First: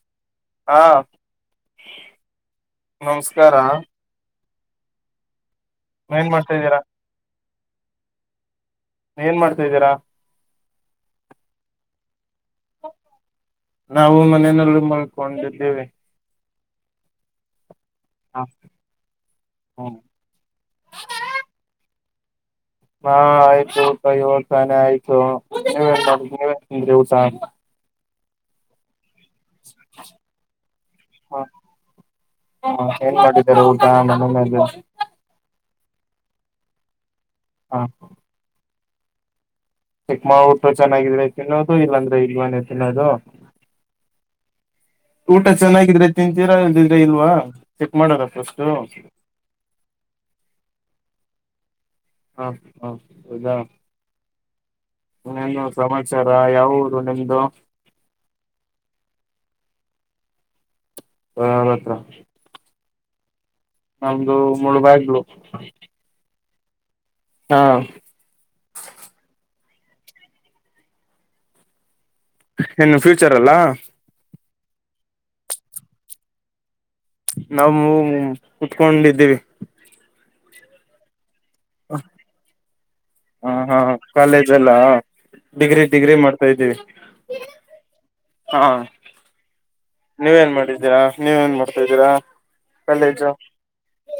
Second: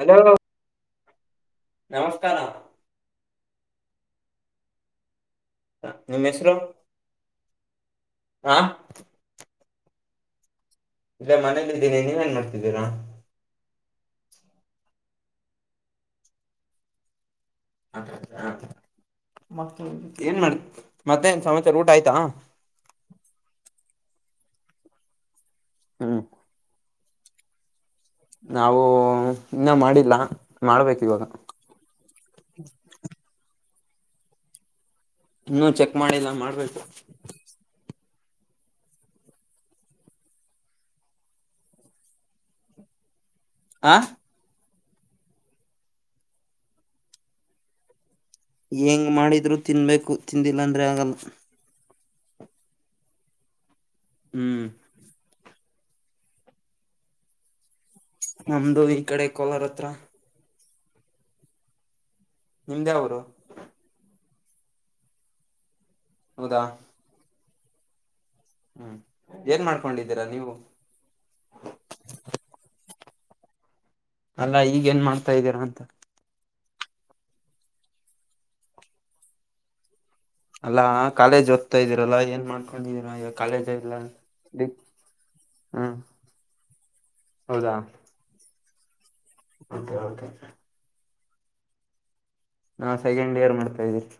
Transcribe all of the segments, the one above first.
Hello ಹಾ ನಮಸ್ಕಾರ ನಮಸ್ಕಾರ ಹ ನಿಮ್ಮ ಏನ್ ಮಾಡ್ತಾ ಹೆಸರು ಇದ್ದೀರಾ ಆ ಏನ್ ಮಾಡ್ತಾದ್ದೀರಾ ಇಲ್ಲ ಮನೇಲಿ ಇದಿದ್ದೀನಿ ನೀವೇನ್ ಮಾಡ್ತಿದ್ದೀರಾ ನಾವು ಮನೆಯನೆಲ್ಲ ಮಲ್ಕೊಂಡಿದ್ದೇವೆ. ಹಾ ಏನ್ ಮಾಡ ಮತ್ತೆ ಸಮಸರ ಊಟ ಆಯ್ತಾ. ಹಾ- ಆಯ್ತು ಊಟ ಇವಸಾನೆ ಆಯ್ತು ನೀವನ್ ಹ್ಮ್ ಮಾಡ ನೀವ ಸ [unintelligible] ನಾವು ಇನ್ನ ಮಾಡಿಲ್ಲ ಮಾಡ್ಬೇಕು ಇವಾಗ. ಹ ಹಾ ಮದು [unintelligible] ಇನ್ನುೂ ಚೆಕ್ ಮಾಡಿಲ್ಲ ಮಾಡ್ಬೇಕು. ಹ ಚಿಕ್ಮ ಊಟ್ಟು ಚೆನ್ನಾಗಿದ್ರೆ ತಿನ್ನೋದು ಇಲ್ಲಾಂದ್ರೆ ಇಲ್ವಾನೇ ತಿನ್ನೋದು. ಆ ಊಟ ಚೆನ್ನಾಗಿದ್ರೆ ತಿಂತೀರಾ ಇಲ್ದಿದ್ರೆ ಇಲ್ವಾ ಚೆಕ್ ಮಾಡಾರ. ಹೆಂಗ್ ಮಾಡಿದ್ರು ತಿನ್ಬೇಕು. ತಿಂದಿಲ್ಲ ಅಂದ್ರೆ ಆಗಲ್ಲ. ಹಾ -ಹಾ - [unintelligible] ಹೌದಾ ಹ್ಮ್ ಸಮಾಚಾರ ಯಾವ ರು ನಿಮ್ದು. ನಮ್ದು ಈ ಕಡೆ ಕೋಲಾರ ಹತ್ರ. ಹನ್ತ್ರ [unintelligible] ನಿಮ್ದಾಯಾವರು. ಒಮಂದು ಮೂಳೆ ಬಾಗಿಲು ಹೌದಾ ಹಾ ಹ್ಮ್ -ಏನ್ ಮಾಡ್ಕೊಂಡಿದ್ದೀರಾ ನೀವು. ಇನ್ನು ಫ್ಯೂಚರ್ ಅಲ್ಲ [unintelligible] ಅಲ್ಲಾ ಈಗ ಏನ್ ಮಾಡ್ತಾ ಇದ್ದೀರಾ ಅಂತ. ನಾವ ಕುತ್ಕೊಂಡಿದ್ದೀವಿ. ಅಲ್ಲಾ ಕಾಲೇಜ್ ಓದ್ತಾ ಇದ್ದೀರಲ್ಲ ಏನ್ ಮಾಡ್ಕೊಂಡಿದೀರಾ ಈಗ ಹ ಕಾಲೇಜ ಹಾ ಇಲ್ಲ. ಕಾಲೇಜ್ ಎಲ್ಲ ಡಿಗ್ರಿ ಹ್ಮ ಡಿಗ್ರಿ ಮಾಡ್ತಾ್ದೀವಿ ಹೌದಾ -ಹಾ ನೀವೇನ್ ಮಾಡಿದ್ದೀರಾ ನೀವೇನ್ ಮಾಡ್ತಾ ಇದಿದ್ದೀರಾ. ನಾ- ಸೆಕೆಂಡ್ ಇಯರ್ ಮಾಡ್ತಾ ಇದ್ದೀರಿ.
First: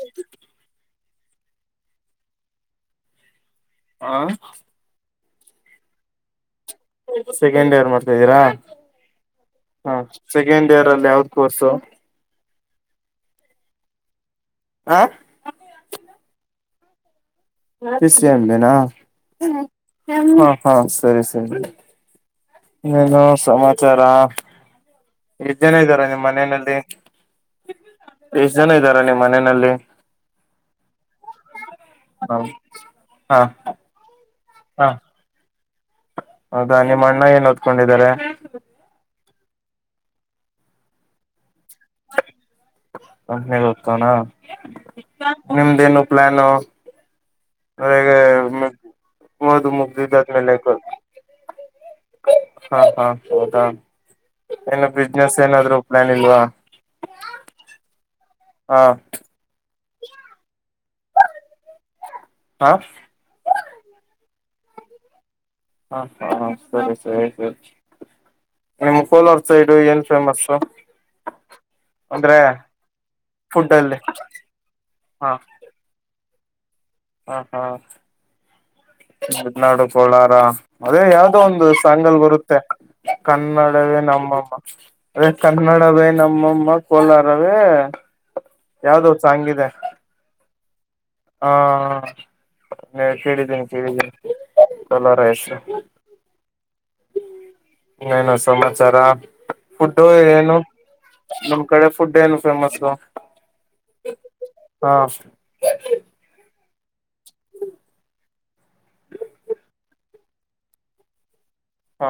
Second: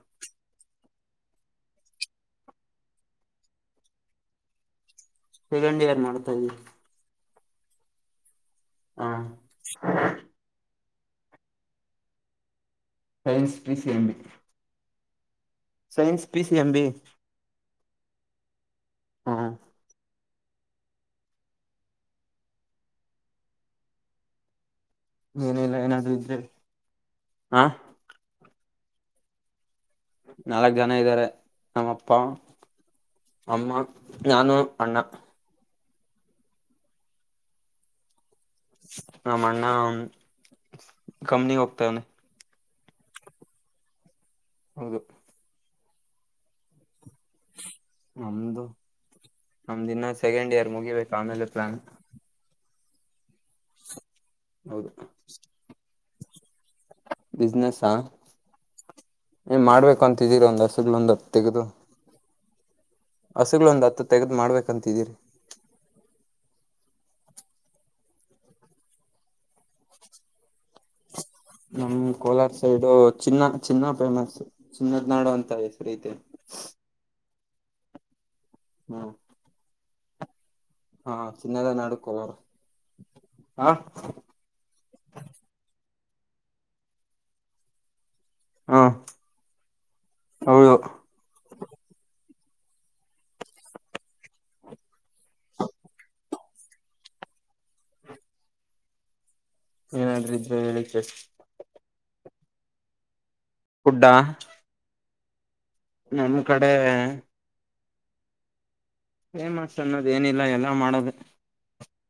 ಆ ಸೆಕೆಂಡ್ ಇಯರ್ ಮಾಡ್ತಾ ಇದವಿ. ಸೆಕೆಂಡಿರ್ ಮಾಡ್ತಾ ಇದ್ದೀರಾ. ಹಾ [unintelligible] ರಲ್ಲಿ ಯಾವ್ದ course. Science P- C M- B- ಹಾ science P- C -M- B- P C M- ಹ ಬಿ-ಅಂಬನಾ ಹ -ಹಾ ಸರಿ ಸರಿ ಇಏನು ಸಮಾಚಾರ. ಎಷ್ಟು ಏನಿಲ್ಲ ಜನ ಇದ್ದಾರ ಏನಾದ್ರು ನಿಮ್ಮ್ ಇದ್ರೆ ಮನೆಯಲ್ಲಿ. ಹ ಎಷ್ಟು ಜನ ಇದ್ದಾರ ನಿಮ್ಮ್ ಮನೆಯಲ್ಲಿ. ನಾಲ್ಕ್ ಜನ ಇದ್ದಾರೆ ನಮ್ಮಪ್ಪ ಹ ಹಾ ಅಮ್ಮ. ನಾನು ಅಣ್ಣ. ಹೌದಾ ನಿಮ್ಮ ಅಣ್ಣ ಏನ್ ಓದ್ಕೊಂಡಿದಿದ್ದಾರೆ. ನಮ್ಮ ಅಣ್ಣ ಕಂಪನಿ ಹೋಗ್ತವನ. ಮ್ಮೆ- ಗೊತಣ ಹೌದು ನಿಮ್ದೇನು ಪ್ಲಾನ್ ನಮ್ದು ಓದು ನಮ್ದು ಇನ್ನ ಮುಗ್ದಿದ್ದಾದ್ಮೇಲೆ ಸೆಕೆಂಡ್ ಇಯರ್ ಮುಗಿಬೇಕು ಆಮೇಲೆ ಪ್ಲಾನ್. ಹಾ- ಹಾ -ಹೌದಾ. ಏನು ಹೌದು ಬಿಸ್ನೆಸ್ ಏನಾದ್ರು ಪ್ಲಾನ್ ಇಲ್ವಾ. ಬಿಸ್ನೆಸ್ಸಾ ಹಾ ಏ ಮಾಡ್ಬೇಕು ಅಂತಿದ್ದೀರ ಒಂದ ಹಸಗ್ ಒಂದುತ್ತು ತೆಗದು ಹಾ ಹಸುಗ್ಗಳು ಒಂದ್ ಹತ್ತ ತೆಗದ್ ಮಾಡ್ಬೇಕಂತಿದೀರಿ ಹಾ ಹಾ ಸರಿ ಸರಿ ಸರಿ ನಿಮ್ ಕೋಲಾರ ಸೈಡು ಏನ್ ಫೇಮಸ್ ನಮ್ ಅಂದ್ರೆ ಕೋಲಾರ ಸೈಡು ಚಿನ್ನ ಫುಡ್ ಚಿನ್ನ ಅಲ್ಲಿ ಫೇಮಸ್ ಚಿನ್ನದ್ ನಾಡು ಹಾ ಅಂತ ಹೆಸರಿೀತೆ ಹಾ ಹಾ ಹ್ಮ್ ಮನಾಡು ಕೋಳಾರ ಅದೇ ಹಾ ಯಾವ್ದೋ ಒಂದು ಚಿನ್ನದ ನಾಡು ಸಾಂಗಲ್ ಕೋಲಾರ ಬರುತ್ತೆ ಹ ಕನ್ನಡವೇ ನಮ್ಮಮ್ಮ ಅದೆ ಕನ್ನಡವೇ ನಮ್ಮಮ್ಮ ಕೋಲಾರವೇ ಹಾ ಯಾವ್ದ ಸಾಂಗಿದೆ ಹೌದು ಕೇಳಿದ್ದೀನಿ ಕೇಳಿದ್ದೀನಿಲಾರ ಹೆಸ ನ ನ ಸಮಾಚಾರ ಆ ಫುಡ್ ಏನಾದ್ರೂ ಏನು ಇದ್ರೆ ಹೇಳಿ ಕೇಳ್ ನಮ್ ಕಡೆ ಫುಡ್ ಏನು ಫೇಮಸ್ ಕುಡ್ಡ ಹಾ ನಮ್ ಕಡೆ ಫೇಮಸ್ ಅನ್ನೋದ ಏನಿಲ್ಲ ಎಲ್ಲ ಮಾಡೋದು ಹ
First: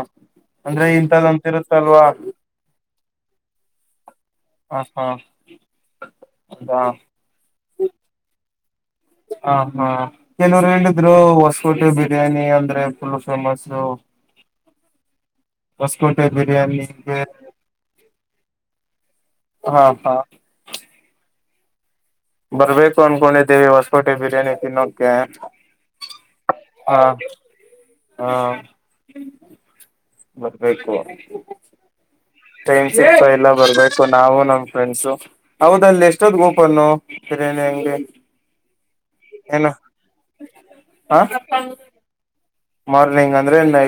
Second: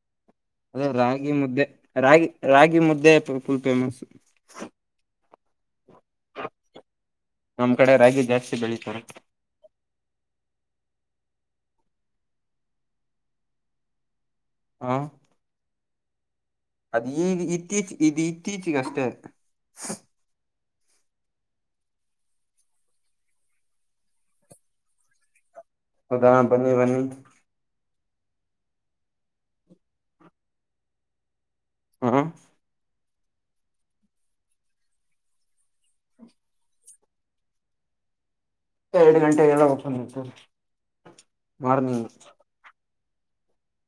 ಅದ ಅಂದ್ರೆ ರಾಗಿ ಇಂಥದಂತ ಮುದ್ದೆ ಇರುತ್ತಲ್ವಾ ರಾಗಿ ಹ ರಾಗಿ ಮುದ್ದೆ ಫುಲ್ ಫೇಮಸ್ ಹ ಹ ನಮ್ ಕಡೆ ರಾಗಿ ಜಾಸ್ತಿ ಬೆೇಕ ಹ ಹಾ ಕೆಲವರು ಹೇಳಿದ್ರು ಹೊಸ ಕೋಟೆ ಬಿರಿಯಾನಿ ಅಂದ್ರೆ ಫುಲ್ಲ ಫೇಮಸ್ ಹ ಹೊಸ್ಕಂಟ ಅದ ಈ ಇತ್ತೀಚೆ ಇದು ಇತ್ತೀಚಗ ಅಷ್ಟೇ ಹಾ ಹಾ ಬರ್ಬೇಕು ಅನ್ಕೊಂಡಿದ್ದೀವಿ ಹೊಸಕೋಟೆ ಬಿರ್ಯಾನಿ ತಿನ್ನೋಕ ಹದ ಬನ್ನಿ ಬನ್ನಿ ಹಾ ಬರ್ಬೇಕು ಹಾ ಹ ಸಿಪ ಎಲ್ಲ ಬರ್ಬೇಕು ನಾವು ನಮ್ ಫ್ರೆಂಡ್ಸು ಅವದ ಅಲ್ಲಿ ಎಷ್ಟೊದ್ ಗೋಪನು ಹಿರಾನಿ ಹಂಗೆ ಹ ಎರಡು ಗಂಟೆ ಎಲ್ಲ ಹೋಗ ಸರ್ ಹ ಮಾರ್ನಿಂಗ್ ಮಾರ್ನಿಂಗ್ ಅಂದ್ರೆ ನೈ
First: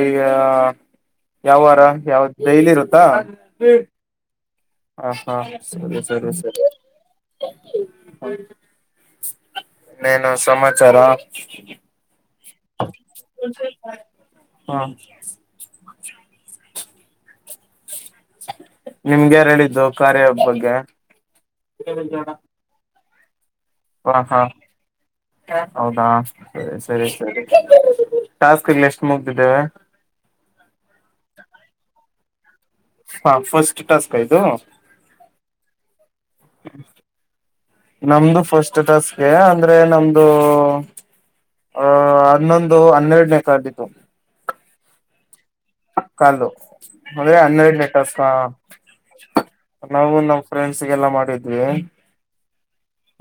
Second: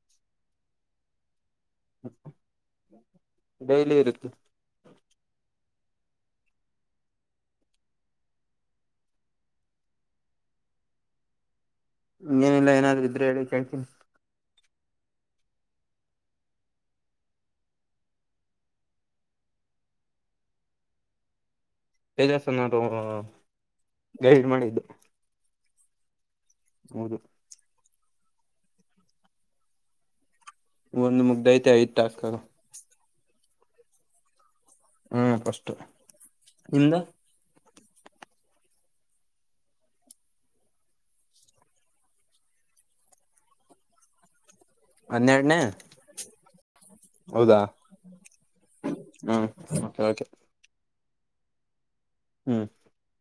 ಯಾವ ವಾರ ಯಾವ ಡೈಲಿ ಇರುತ್ತಾ ಡೈಲಿ ಇರುತ್ತೆ ಹ ಹಾ ಸರಿ ಸರಿ ಸರಿ ನನು ಸಮಾಚಾರಾ ಇೇನಿಲ್ಲ ಏನಾದ್ರು ಇದ್ರರು ಹೇಳಿ ಕೇಳ್ತೀನಿ ಹ್ಮ ನಿಮ್ಗೆಾರ ಹೇಳಿದ್ದು ಕಾರ್ಯ ಒಬ್ ಬಗ್ಗೆ ವೇದಾಸನ ತ ಹ ಹಾ ಗೈಡ್ ಮಾಡಿದ್ದು ಹೌದಾ ಸರಿ ಸರಿ ಹೌದು ಸರಿ ಟಾಸ್ಕ್ಲ್ಲಿ ಎಷ್ಟು ಮುಗತಿದ್ದೇವೆ ಒಂದು ಮುಗ್ದ ಐತೆ ಐದ ತಾಕ ಹಾ ಫಸ್ಟ್ ಟಾಸ್ಕ್ ಇದು ಹ್ಮ ಪಸ್ಟ್ ನಿಂದು ನಮ್ದು ಫಸ್ಟ್ ಟಾಸ್ಕ್ ಅಂದ್ರೆ ನಮ್ದು ಆಹ ಹನ್ನೊಂದು ಹನ್ನೆರಡನ ತಾರೀಕು ಹನ್ನೆರಡು ಕಲ್ಲು ಅದೇ ಹೌದಾ ಹನ್ನೆರಡನೆ ಟಾಸ್ಕ್ ಹ್ಮ್ ನಾವು ಓಕೆ ನಮ್ಮ್ ಪ್ರೆಂಡ್ಸ್. ಸಿಗೆಲ್ಲ ಮಾಡಿದ್ವಿ. ಹ್ಮ್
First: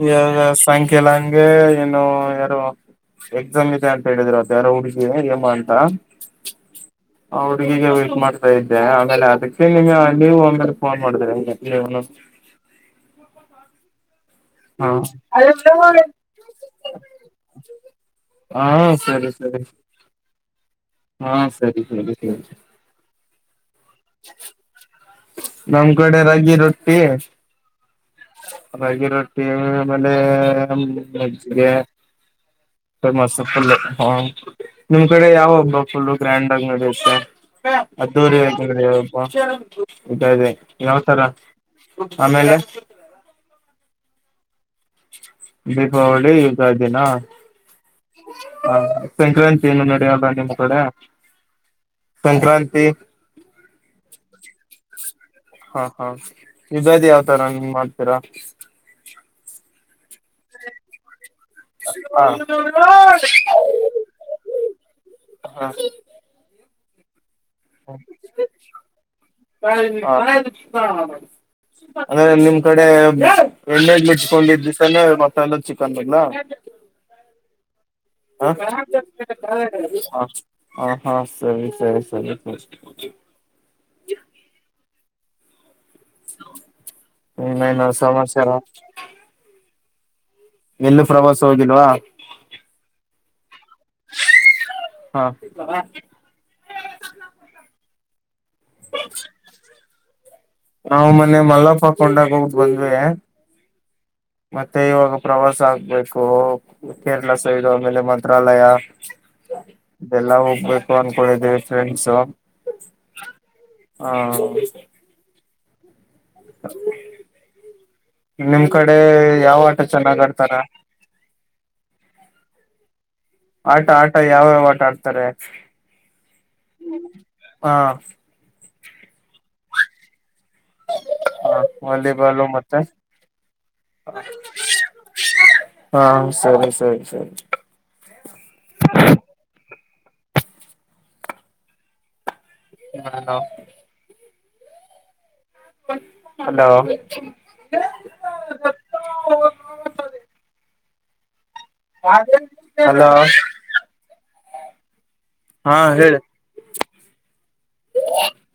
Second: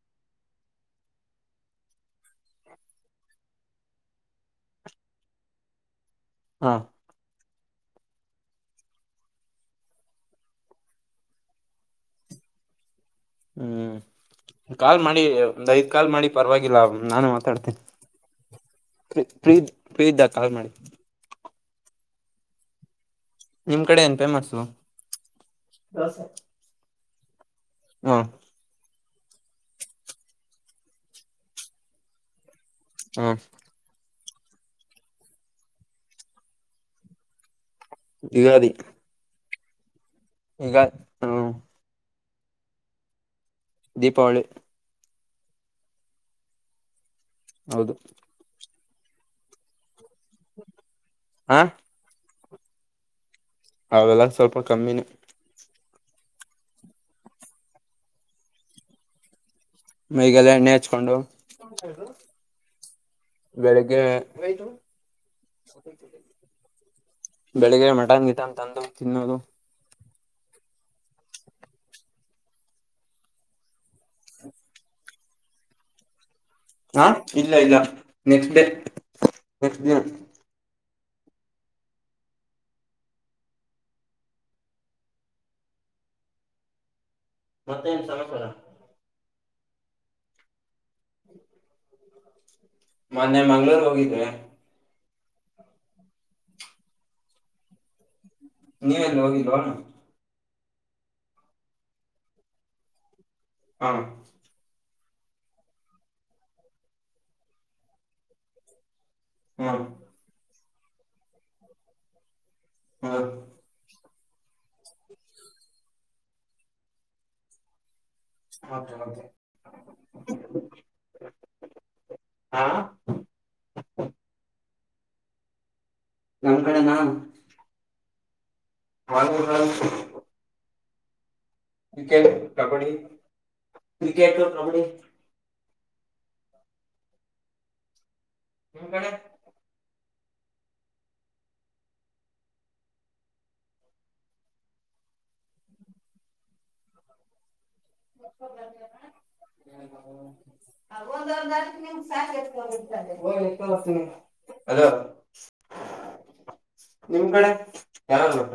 ಇವಾಗ ಸಾಯಂಕಾಲ ಹಂಗೆ ಏನು ಯಾರೋ. ಎಕ್ಸಾಮ್ ಇದೆ ಅಂತ ಹೇಳಿದ್ರಂತ ಯಾರೋ ಹುಡುಗಿ ಹೇಮಾ ಅಂತ. ಹಾ ಆ ಹುಡ್ಗಿಗೆ ವೇಟ್ ಮಾಡ್ತಾ ಇದ್ದೆ ಆಮೇಲೆ ಅದೀಕ್ಕೆ ಇಗೆ ನೀವು ಮೇಲೆ ಫೋನ್ ಮಾಡಿದ್ರಿ [unintelligible] ಹ್ಮ್ ಹಾ ಕಾಲ್ ಮಾಡಿ ಒಂದ ಐದ್ ಕಾಲ್ ಮಾಡಿ ಪರವಾಗಿಲ್ಲ ನಾನು ಮಾತಾಡ್ತೀನ. ಹಾ ಪ್ರೀ ಸರಿ ಫ್ರೀ ಸರಿ ಫ್ರೀ ಇದ್ದಾಗ್ ಕಾಲ್ ಮಾಡಿ. ಹಾ ಸರಿ ಸರಿ ಸರಿ. ನಿಮ್ ಕಡೆ ಏನ್ ಫೇಮಸ್ಸು ನಮ್ ಕಡೆ ರಾಗಿ ರೊಟ್ಟಿ. ಹಾ ರಾಗಿ ರೊಟ್ಟಿ ಆಮೇಲೆ ಮಜ್ಜಗೆ. ಫೇಮಸ್ ಹ್ಮ್ ಫುಲ್ ಹ ನಿಮ್ ಕಡೆ ಯಾವ ಹಬ್ಬ ಫುಲ್ಲು ಗ್ರ್ಯಾಂಡ್ ಆಗಿ ನಡೆಯುತ್ತೆ. ಅದ್ದೂರಿ ಆಗಿ ಯುಗಾದಿ ನಡಿಯೋ ಹಬ್ಬ ಯುಗಾದಿ ಯುಗಾ ಯಾವ್ ತರ. ಹ್ಮ ಆಮೇಲೆ ದೀಪಾವಳಿ ದೀಪಾವಳಿ ಯುಗಾದಿನಾ. ಹೌದು ಹ ಸಂಕ್ರಾಂತಿ ಏನು ನಡೆಯಲ್ಲ ನಿಮ್ಮ್ ಕಡೆ ಹ ಸಂಕ್ರಾಂತಿ. ಅವೆಲ್ಲ ಸ್ವಲ್ಪ ಕಮ್ಮಿನೆ. ಹಾ ಹಾ ಯಗಾದಿ ಯಾವತರ ನೀವ್ ಮಾಡ್ತೀರಾ. ಮೈಗೆಲ್ಲ ಎಣ್ಣೆ ಹಚ್ಕೊಂಡು. ಬೆಳಿಗ್ಗೆ ಹ. [unintelligible] ಬೆಳಿಗ್ಗೆ ಮಟನ್ ಗಿಟನ್ ತಂದು ತಿನ್ನೋದು. ಹಾ ಅಂದ್ರೆ ನಿಮ್ ಕಡೆ ಎಣ್ಣೆ ಮುಚ್ಕೊಂಡಿದ ದಿವಸಾನೆ ಮಸಾಲೆ ಚಿಕನೆಲ್ಲ. ಹಾ ಇಲ್ಲ ಇಲ್ಲ. ಹ ನೆಕ್ಸ್ಟ್ ಡೇ ನೆಕ್ಸ್ಟ್ ದಿನ ಹ ಹ ಹಾ ಸರಿ ಸರಿ ಸರಿ ಇನ್ನೇನು ಸಮಾಚಾರ. ಎಲ್ಲೂ ಪ್ರವಾಸ ಹೋಗಿಲ್ವಾ. ಮೊನ್ನೆ ಮಂಗ್ಳೂರ್ ಹೋಗಿದ್ದೆ. ಹಾ ನೀವ್ ಎಲ್ಲು ಹೋಗಿಲ್ವಾ. ನಾವು ಮೊನ್ನೆ ಮಲ್ಲಪ್ಪ ಕೊಂಡಾಗ ಹೋಗ್ ಬಂದ್ವೆ. ಹಾ ಮತ್ತೆ ಇವಾಗ ಪ್ರವಾಸ ಆಗ್ಬೇಕು ಕೇರಳ ಸೈಡು ಆಮೇಲೆ ಮಂತ್ರಾಲಯ.. ಹಾ ಎಲ್ಲಾ ಹೋಗ್ಬೇಕು ಅನ್ಕೊಂಡೀದೀವಿ ಫ್ರೆಂಡ್ಸು. ಹ್ಮ ಹಾ [inaudible] ನಿಮ್ ಓಕೆ ಕಡೆ ಓಕೆ ಯಾವ ಆಟ ಚೆನ್ನಾಗ್ ಆಡ್ತಾರ. ಹಾ ಆಟ ಆಟ ಯಾವ ಯಾವ ಆಟ ಆಡ್ತಾರೆ. ನಮ್ ಕಡೆನಾ. ಹಾ ವಾಲಿ ಬಾಲ್. ಹ ವಾಲಿಬಾಲು ಮತ್ತೆ ಕಬಡ್ಡಿ ಕ್ರಿಕೆಟ್ ಕಬಡ್ಡಿ ಹಾ ಸರಿ ಸರಿ ಸರಿ ನಿ ಕಡೆ ಹಾ ಹ [unintelligible] ಹಲೋ [unintelligible] ತ ಹಲೋ ಅ [unintelligible] ಹಾ ಹೇಳಿ ನಿಮ್ ಕಡೆ ಯಾರಾಗಟ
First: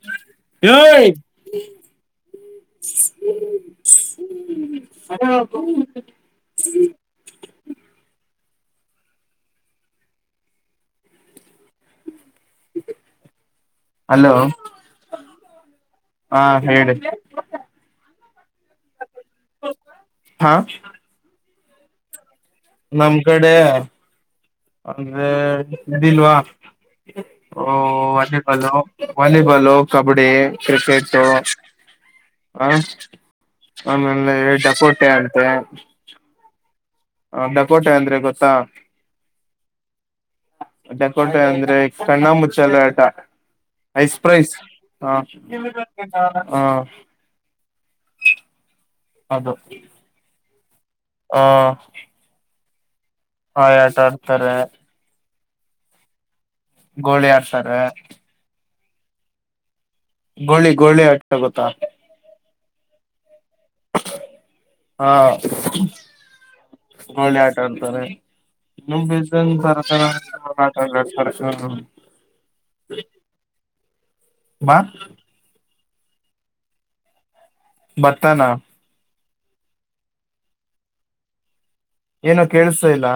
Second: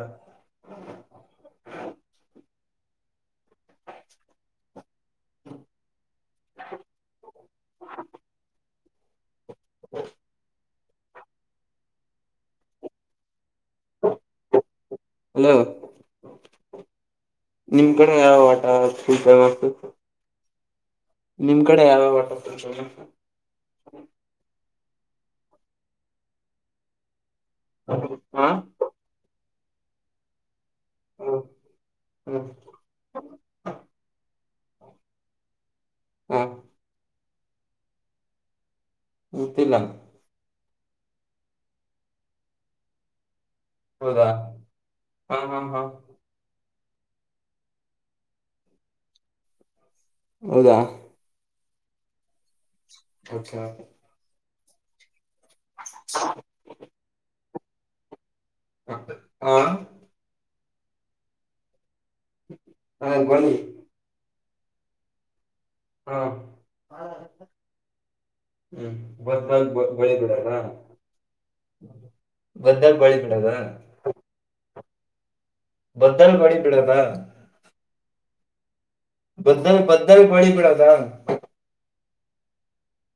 ಹ್ಮ್ [unintelligible] ಹ [unintelligible] ಹ [unintelligible] ಹಲೋ ಹಲೋ ಹ ಹೇಳ ನಿಮ್ ಕಡೆ ಯಾವ ಆಟ ಲ್ ಫೇಮಸ್ ಹಾ ನಿಮ್ ಕಡೆ ಯಾವಟ ನಮ್ ಕಡೆ ಅಂದ್ರೆ ಇದಿಲ್ವಾ ಓ ಹಾ ವಾಲಿಬಾಲ್ ವಾಲಿಬಾಲ್ ಕಬಡ್ಡಿ ಕ್ರಿಕೆಟ್ ಹ ಆಮೇಲೆ ಎ ದಪೋಟೆ ಆಡ್ತೆ ಹಾ ಹ ಕೋಟೆ ಅಂದ್ರೆ ಗೊತ್ತಾ ಗೊತ್ತಿಲ್ಲ ಡೆಕೋಟೆ ಅಂದ್ರೆ ಕಣ್ಣ ಮುಚ್ಚಲ್ಲ ಆಟ ಐಸ್ ಹೌದಾ ಪ್ರ್ರೈಸ್ ಹ ಹಾ ಹಾ ಹಾ ಹ ಅದು ಹೌದಾ ಹಾ ಹ ಆತಾ ಆಡ್ತಾರೆ ಹ [unintelligible] ಗೋಳಿ ಆಡ್ತಾರ ಹ ಹ ಗೋಳಿ ಗೋಳಿ ಅಷ್ಟ ಗೊತ್ತಾ ಹಾ ಬಿ ಹಾ ಹಾ ಗೋಲಿ ಆಟ ಅತಾರೆ ಹ್ಮ್ ಇನ್ನ ಬಸ ಬದ್ದಲ್ ಬಳಿ ತರತರ ಬದಲ್ ಬಳಿ ಬಿಡದ ಮಾ ಬ್ಧಲ್ ಬಡಿ ಪಿಡದ ಭತ್ತನಾ ಬ್ಧಲ್ ಬ್ಧಲ್ ಪಳ ಪಡದ ಏನೋ ಕೇಳಸ ಇಲ್ಲ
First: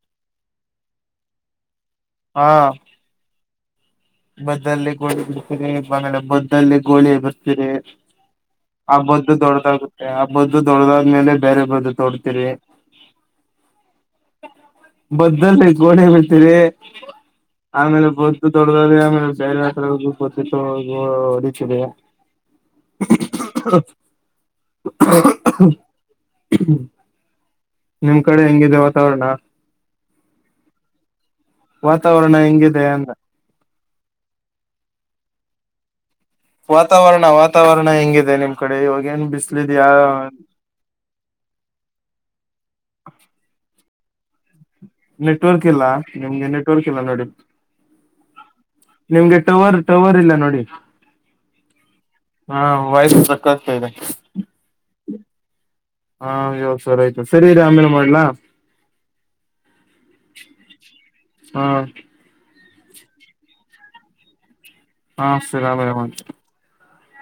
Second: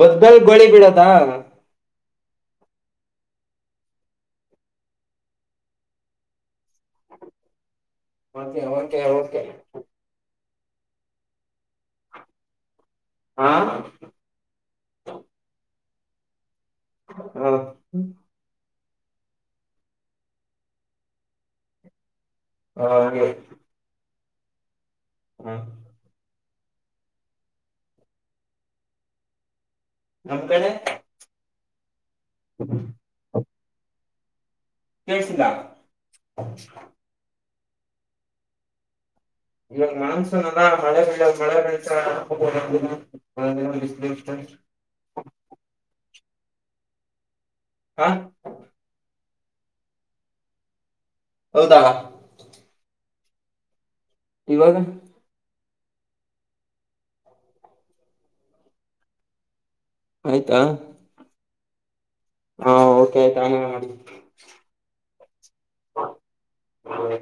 ಬದಬಲ್ ಬಳಿ ಬಿಡದ ಹಾ ಮದ್ದಲ್ಲಿ ಗೋಳಿ ಬರ್ತೀರಿಲೆ ಮದ್ದಲ್ಲಿ ಗೋಳಿ ಬರ್ತೀರಿ ಓಕೆ ಓಕೆ ಆಬದ್ದ ಓಕೆ ದೊಡ್ಡದಾಗುತ್ತೆ ಆಬ್ಬದ್ದ ದೊಡದಾದ್ಮೇಲೆ ಬೇರೆ ಬ್ರದ್ದು ತೊಡ್ತಿರಿ ಹಾ ಬ್ದಲ್ಲಿ ಗೋಣ ಬಿಡ್ತೀರಿ ಹ ಹ ಆಮೇಲೆ ಬ್ದ ದೊಡ್ಡ ಮೇಲೆೈತ್ವ ಹೊಡತಿದೆ ಹ ಹಾಗೆ ಹ [inaudible] ನಿಮ್ ಕಡೆ ಹೆಂಗಿದೆ ವಾತಾವರಣ. ನಮ್ ಕಡೆ. ವಾತಾವರಣ ಹೆಂಗಿದೆ ಅಂದೆ. ಕೆಳ್ಸಿಲ್ಲ. ವಾತಾವರಣ ವಾತಾವರಣ ಹೆಂಗಿದೆ ನಿಮ್ ಕಡೆ ಇವಾಗೇನ್ ಇವಾಗ ಮನ್ಸನಲ್ಲ ಮಳೆ ಬೀಳ ಮಳೆ ಬೀಳ್ಸ [unintelligible] [unintelligible] ನೆಟ್ವರ್ಕ್ ಇಲ್ಲ ನಿಮ್ಗೆ ನೆಟ್ವರ್ಕ್ ಇಲ್ಲ ನೋಡಿ. ಹ ನಿಮ್ಗೆ ಟವರ್ ಟವರ್ ಇಲ್ಲ ನೋಡಿ ಹೌದಾ ಹ [unintelligible] [unintelligible] ಇವಾಗ. ಹಾ ಇವಗ್ ಸರಿ ಆಯ್ತು ಸರಿ ಇರು ಆಮೇಲೆ ಮಾಡ್ಲಾ. ಆಯ್ತಾ. ಹಾ ಹಾ ಓಕೆ ಆಯ್ತ್ ಅಮೆಲ್ ಮಾಡಿ. ಹಾ ಸರಿ ಅಮೆಲ್ [unintelligible] ಮಾಡಿ